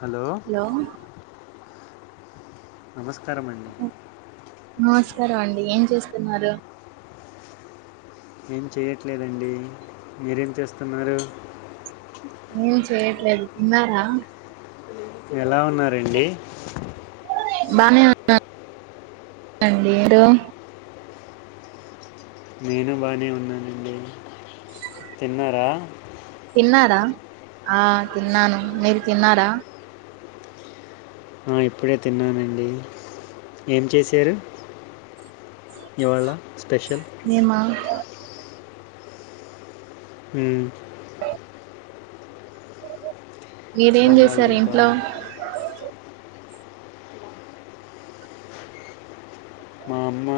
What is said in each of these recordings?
Hello hello నమస్కారం అం నమస్కారం అండి ఏం చేస్తున్నారు ఏం చేయట్లేదండి మీరేం చేస్తున్నారు ఏం చెయట్లేదు తిన్నారా ఎలా ఉన్నారండి బానే ఉన్నాండి మీరు నేను బానే ఉన్నానండి తిన్నారా తిన్నారా ఆ తిన్నాను మీరు తిన్నారా ఆ ఇప్పుడే తిన్నానండి ఏం చేశారు ఇవాళ స్పెషల్ మేమా ఉ మీరేం చేసారు బంగాళదుంప ఇంట్లో మా అమ్మ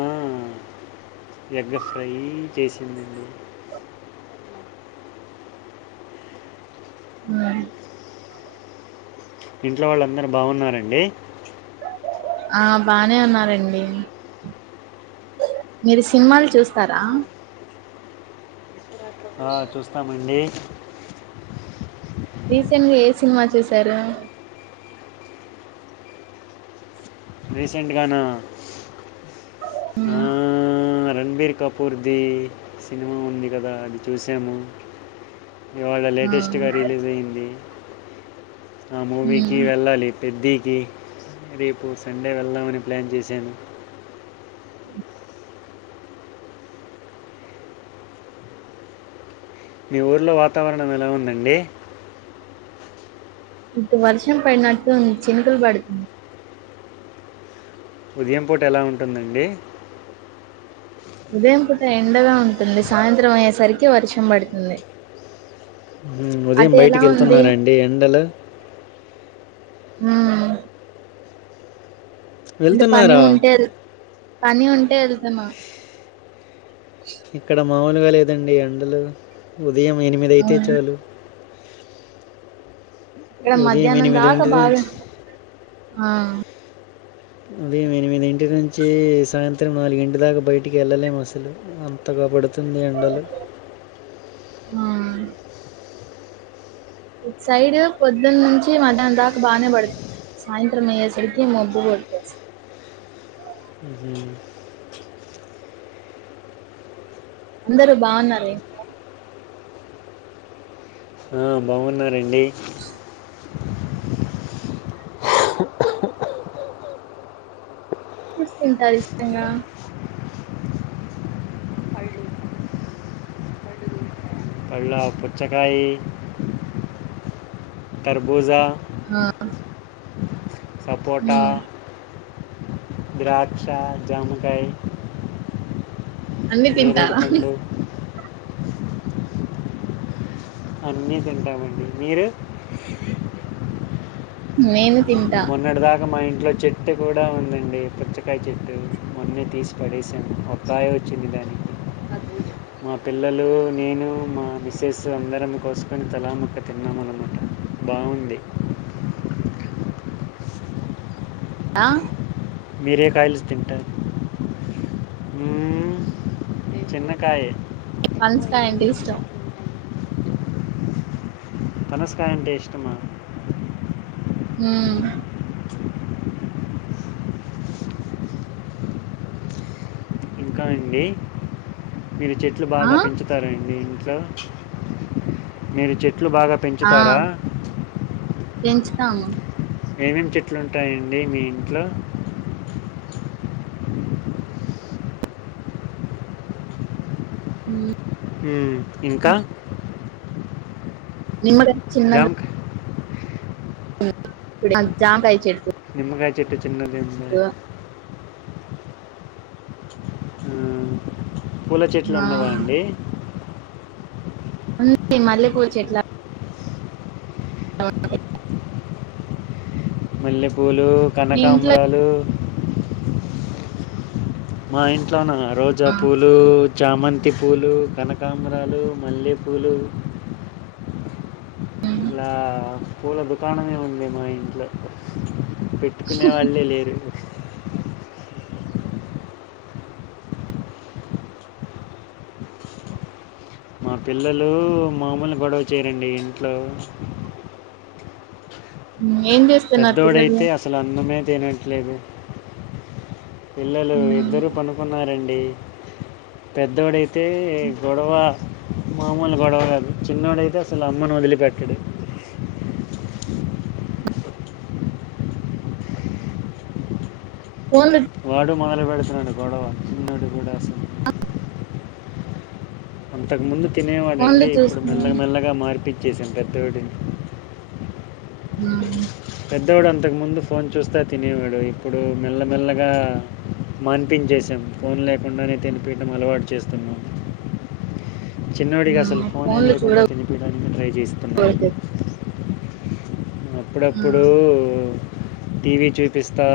ఎగ్గ ఫ్రై చేసిందండి ఉ ఇంట్లో వాళ్ళందరు బాగున్నారండి ఆ బానే ఉన్నారండి మీరు సినిమాలు చూస్తారా ఆ చూస్తామండి రీసెంట్ గా ఏ సినిమా చూశారు రీసెంట్ గాన ఆ ఉమ్, రణబీర్ కపూర్ది సినిమా ఉంది కదా అది చూసాము ఇవాళ ఆ లేటెస్ట్ గా రిలీజ్ అయింది ఆ మూవీకి ఉమ్. వెళ్ళాలి పెద్దికి రేపు సండే వెళ్దామని ప్లాన్ చేశాను అ మీ ఊరిలో వాతావరణం ఎలా ఉందండి ఇటు వర్షం పడినట్టు చినుకులు పడుతుంది ఉదయం పూట ఎలా ఉంటుందండి ఉదయం పూట ఎండగా ఉంటుంది సాయంత్రం అయ్యేసరికి వర్షం పడుతుంది హ్మ్. ఉదయం అటు ఎలా బయటికి ఉంది వెళ్తున్నారా అండి ఎండలు ఊ అంటే పని వెళ్తున్నారా? ఉంటే వెళ్ పని ఉంటే వెళ్తున్న ఇక్కడ మాములుగా లేదండి ఎండలు ఉదయం ఎనిమిది అయితే అవును చాలు ఇక్కడ ఉదయం మధ్యాహ్నం దాకా బాగా నుంచి ఆ ఉదయం ఎనిమిది ఇంటి నుంచి సాయంత్రం నాలుగింటి దాకా బయటికి వెళ్ళలేము అసలు అంతగాబడుతుంది ఎండలు ఆ సైడ్ పొద్దున్న నుంచి మధ్యాహ్నం దాకా బానే ప సాయంత్రం అయ్యేసరికి మబ్బు [unintelligible] ఉహు అందరు బాగున్నారే ఆ బాగున్నారండి చూసుకుంటారు [unintelligible] పళ్ళు ఆ పుచ్చకాయీ కర్బుజ ఆ సపోట ఉమ్ ద్రాక్ష జమకాయ్ అన్ని తింటావ నేరేడు పండు అన్నీ తింటామండి మీరు మేము మొన్నటి దాక మా ఇంట్లో వ చె [unintelligible] కూడ ఉందండి పుచ్చకాయ చెట్టు మొన్న తీసి పడేసాం [unintelligible] వచ్చింది దానికి మా పిల్లలు నేను మా మిసెస్ అందరం కోసుకొని తలాముక్క [unintelligible] తిరున్నా అనమాట బాగుంది ఆ మీరే కాయలు [unintelligible] తింట ఈ చిన్నకాయే పనస కాయ్ అంటే ఇష్టం ఉంటాయి [unintelligible] ఇష్టమా హ ఇంకా అండి మీరు చెట్లు బాగ ఆ పెంచు [unintelligible] ఇంట్లో మీరు చెట్లు బాగ ఆ పెంచుతాము ఏమేం చెట్లు ఉంటాయండి మీ ఇంట్లో ఉ హు ఇంక [unintelligible] జామకాయ జామ్కాయ్ [unintelligible] నిమ్కాయ చెుట్టు చిన్నది ఉంద హు పూల చెట్లు ఆ ఉన్నవ అండి ఉంది మళ్ళీ పుచ్చెట్ల మల్లెపూలు మీ ఇంట్లో కనకాంబరాలు మా ఇంట్లోన రోజా ఆ పూ [unintelligible] పూలు చామంతి పూలు కనక [unintelligible] రాలు మల్లెపూలు ఇలా పూల దుకాణమే ఉంది మా ఇంట్లో పెట్ పెట్టుకునే వాళ్ళే లేరు మా పిల్లలు [unintelligible] గొడవ చేయరండి ఇంట్లో ఏం చేస్ పెద్దోడైతే అసలు అన్నమే తినట్లేదు పిల్లలు మ్మ్ ఇద్దరూ పడుకున్నారండి పెద్దోడేయితే గొడవ మామూలు గొడవ కాదు చిన్నోడేతే అసలు అమ్మను వదిలిపెట్టండు ఫోను వాడు మొదలు పెడుతున్నాడు గొడవ చిన్నడు కూడా వస్తే అంతకుముందు ఫోన్లు తినేవాడండి ఇప్పుడు మెల్లగా చూస్తున్నారు మెల్లగా మార్పిచ్చేసాం పెద్దోడు ఆ పెద్దోడు అంతకుముందు ఫోన్ చూస్తే తినేవాడు ఇప్పుడు మెల్లమెల్లగా మాన్పించేసాం ఫోన్ లేకుండానే తినిపియటం అలవాటు చేస్తున్నాం చిన్నోడికి అసలు మ్మ్ ఫోనే లేకుండా తినిపియడానికి ట్రై చేస్త ఓకే అప్పుడప్పుడు మ్మ్ టీవీ చూపిస్తా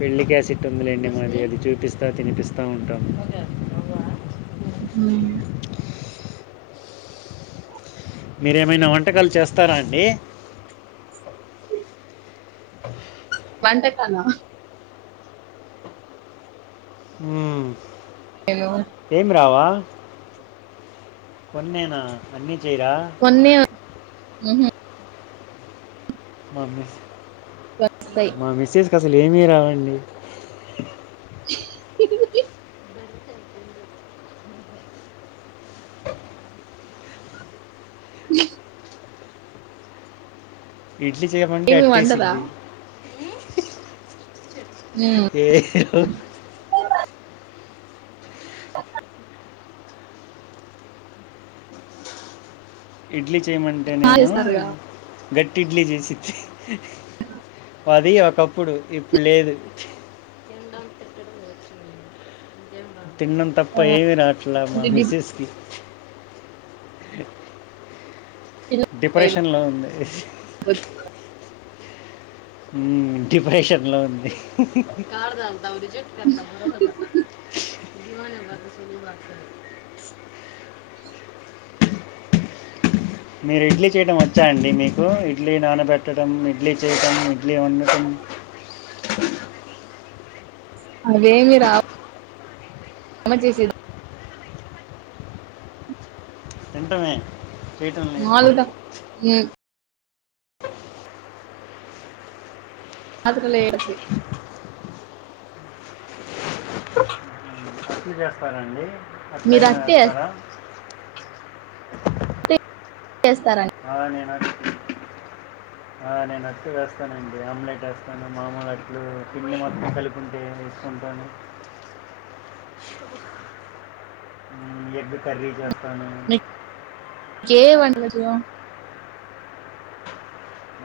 పెళ్ళి క్యాసిట్ ఉందిలేండి మాది అది చూపిస్తా తినిపిస్తా ఉంటాము ఉ మీరేమైనా వంటకాలు చేస్తారా అండి వంటకాలా ఊ హలో ఏమి రావా కొన్నేన అన్నీ జేయరా కొన్నే వచ్ ఊహు ప్రామిస్ వస్తమ్ మా మెస్సేస్ కు అసలు ఏమీ రావండి చ్ చ్ ఇడ్లీ చేయమంటే ఏమి వండరా అట్టేసిద్ధి మ్మ్ ఏ హోహో ఇడ్లీ బాగా చేయమంటేనేమో చేస్తారుగా బ్రెడ్ ఇడ్లీ చేసిద్ధి అది ఒకప్పుడు ఇప్పుడు లేదు తినడం తిట్టడం వచ్చింది ఇంకేం రాదు. తినడం తప్ప ఏమి రాట్లే మా అంటే డిప్ మిస్సెస్ కి డిప్రెషన్ లో ఉందీ వద్దు ఇగా ఊ డిప్రెషన్ లో ఉంది రిజెక్ట్ కర్త మీరు ఇడ్లీ చేయడం వచ్చా అండి మీకు ఇడ్లీ నానబెట్టడం ఇడ్లీ చేయడం ఓకే వండడం అవేవిరావు ఉప్మా చేసేద తింటామే ఉల్లిగడ్డ టమాట ఊ అందులో వేసి అట్లు చేస్తారండి మీరు అట్లయినా అట్టే ఏస్తారా చేస్తార ఆ నేనా ఆ నేను అట్లు వేస్తానండి ఆమ్లెట్ ఎస్తాను మాములు అట్లు పిండి మొత్తం కలిపుంటే [inaudible] ఎగ్ కర్రీ చేస్తాను ఏ ఎ వంటలజో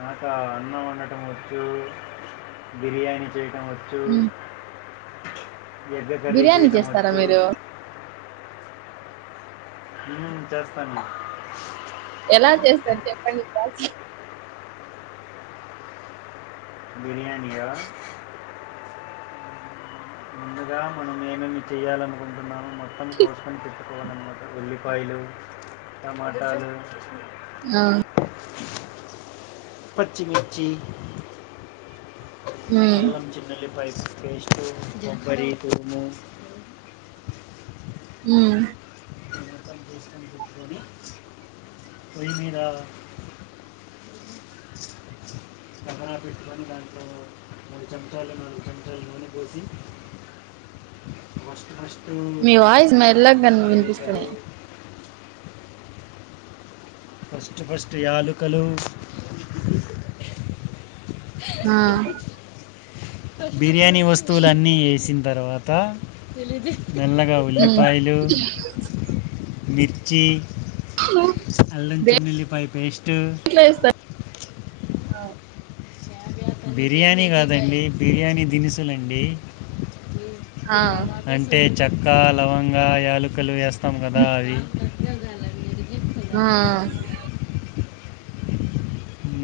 నాకా అన్నం వండటం వచ్చు బిర్యానీ చేయటం వ చ్చు మ్మ్ ఎగ్ కర్రీ బిర్యానీ చేయడం చేస్తారా ఒచ్చు మీరు ఊ చేస్తాన ఎలా చేస్తారు చెప్పండి ప్ర బిర్యానియా ముందుగా మనం ఏమేమి చేయాలనుకుంటున్నామొ మొత్తం కోసుకొని పెట్టుకో కోవాలన్నమాట ఉల్లిపాయలు టమాటాలు ఆ పచ్చీ మిర్చి ఉమ్ అల్లం చిన్నుల్లిపాయస్ పేస్టు కొబ్బరి తురుము ఉమ్ పోయిమీద కడాయిపెట్టుకొని దాంట్లో మూడు చెంచాలు నాలుగు చెంచాలు నూనె పోసి బుష్ బుష్ మీ వాయిస్ మెల్లాగ్ కన్ వినిపిస్తుని ఫస్ట్ ఫస్ట్ యాలుకలు ఆ బిర్యానీ వస్తువులు అన్నీ ఏసిన్ తర్వాత మెల్లగా ఉమ్ ఉల్లిపాయలు మిర్ చ్చి అల్లం చిన్నెల్లిపాయ పేస్టు చెస్త ఆ బిర్యానీ కాదండి బిర్యానీ దినుసులండి ఆ అంటే చెక్క లవంగా యాలకలు యాస్తాం కదా అవి ఆ అ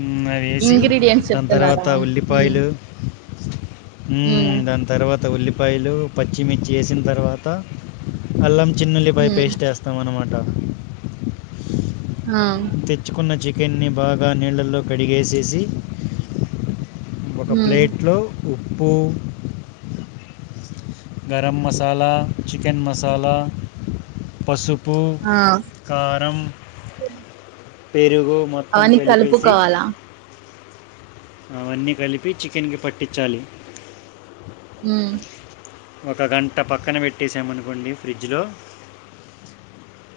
ఉమ్ అవేసి ఇంగ్రీడియంట్స్ దాన్ చెప్తున్నారా తర్వాత ఉమ్ ఉల్లిపాయలు ఉం ఉమ్ దాన్ తర్వాత ఉల్లిపాయలు పచ్చిమిర్చి ఏసిన్ తర్వాత అల్లం చిన్నుల్లిపై ఉమ్ పేస్ట్ ఏస్తాం అనమాట ఆ తెచ్చుకున్న చికెన్ని బాగా నీళ్ళలో కడిగేసేసి ఒక ఉమ్ ప్లేట్లో ఉప్పు గరమ్ మసాలా చికెన్ మసాలా పసుపు ఆ కారం పెరుగు మొ అవన్నికలుపుకోవాలా అవన్నీ కలిపి చికెన్కి పట్టిచాలి ఉ ఒక గంట పక్కన పెట్టేసామనుకోండి ఫ్రిడ్జ్లో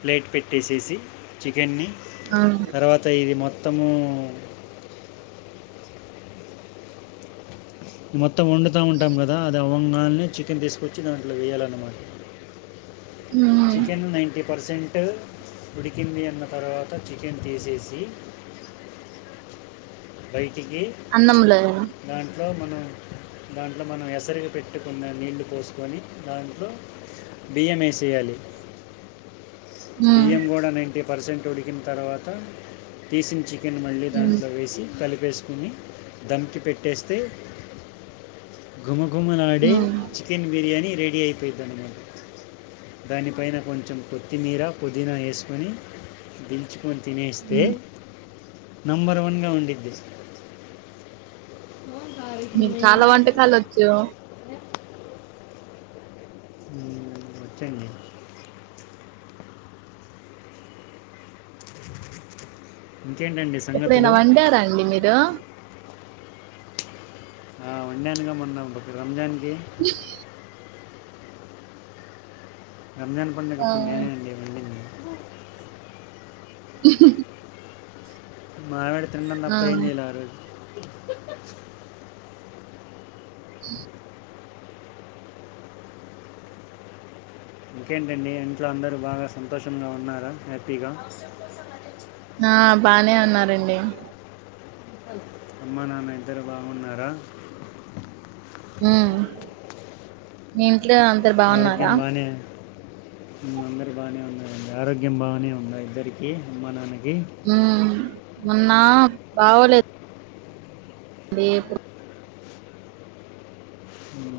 ప్లేట్ పెట్టేసేసి చికెన్ని అ తర్వాత ఇది మొత్తము మొత్తం వండుతాఉంటాం కదా అది అవగానె చికెన్ తీసుకొచ్చి దాంట్లో వేయాలీ అన్నమాట హ్మ చికెన్ నైంటీ పర్సెంట్ ఉడికింది అన్న తర్వాత చికెన్ తీసేసి బైటికి అన్నములో ఏయల దాంట్లో మనం దాంట్లో మనం ఎసురికి పెట్టుకున్న నీళ్లు పోసుకొని దాంట్లో బియ్యంఏసయాలి ఉమ్ బియ్యం కూడా నైంటీ పర్సెంట్ ఉడికిన తర్వాత తీసిన చి చికెన్ మళ్ళీ ఉమ్ దాంట్లో వేసి కలిపేసుకుని దమ్కి పెట్టేస్తే ఘుమఘుమలాడే ఉమ్ చికెన్ బిర్యానీ రెడీ అయిపోతుంది దానిపైన కొంచెం కొత్తిమీర పుదీనా వేసుకొని దించుకొని తినేస్తే ఉమ్ నంబర్ వన్గా ఉండిది మీకు చాలా వంటకాలు వచ్చు ఒచు అండి ఇంకేంటండి సం ఎప్పుడైనా వండారా అండి మీరు ఆ వండనుగ మొన్న ఒక రంజాన్ కి రంజాన్ పండుగప్పుడు నేను అండి వండింది [inaudible] మా ఆవిడ తినడం తప్ప ఆ ఏమి చెయ్యాలే ఆరోజు అఆమ్ [inaudible] ఇంకేంటి అండి ఇంట్లో అందరూ బాగా సంతోషంగా ఉన్నారా హ్యాపీగా హా బానే ఉన్నారు అండి అమ్మా నాన్న ఇద్దరు బాగున్నారా హ్మ మీ ఇంట్లో అం ఆరోగ్యం బానే హ్మ అందరు బాగానే ఉన్నారండి ఆరోగ్యం బాగానే ఉంద ఇద్దరికి అమ్మ నాన్నకి హ్మ మొన్న బాగోలేదు రేపు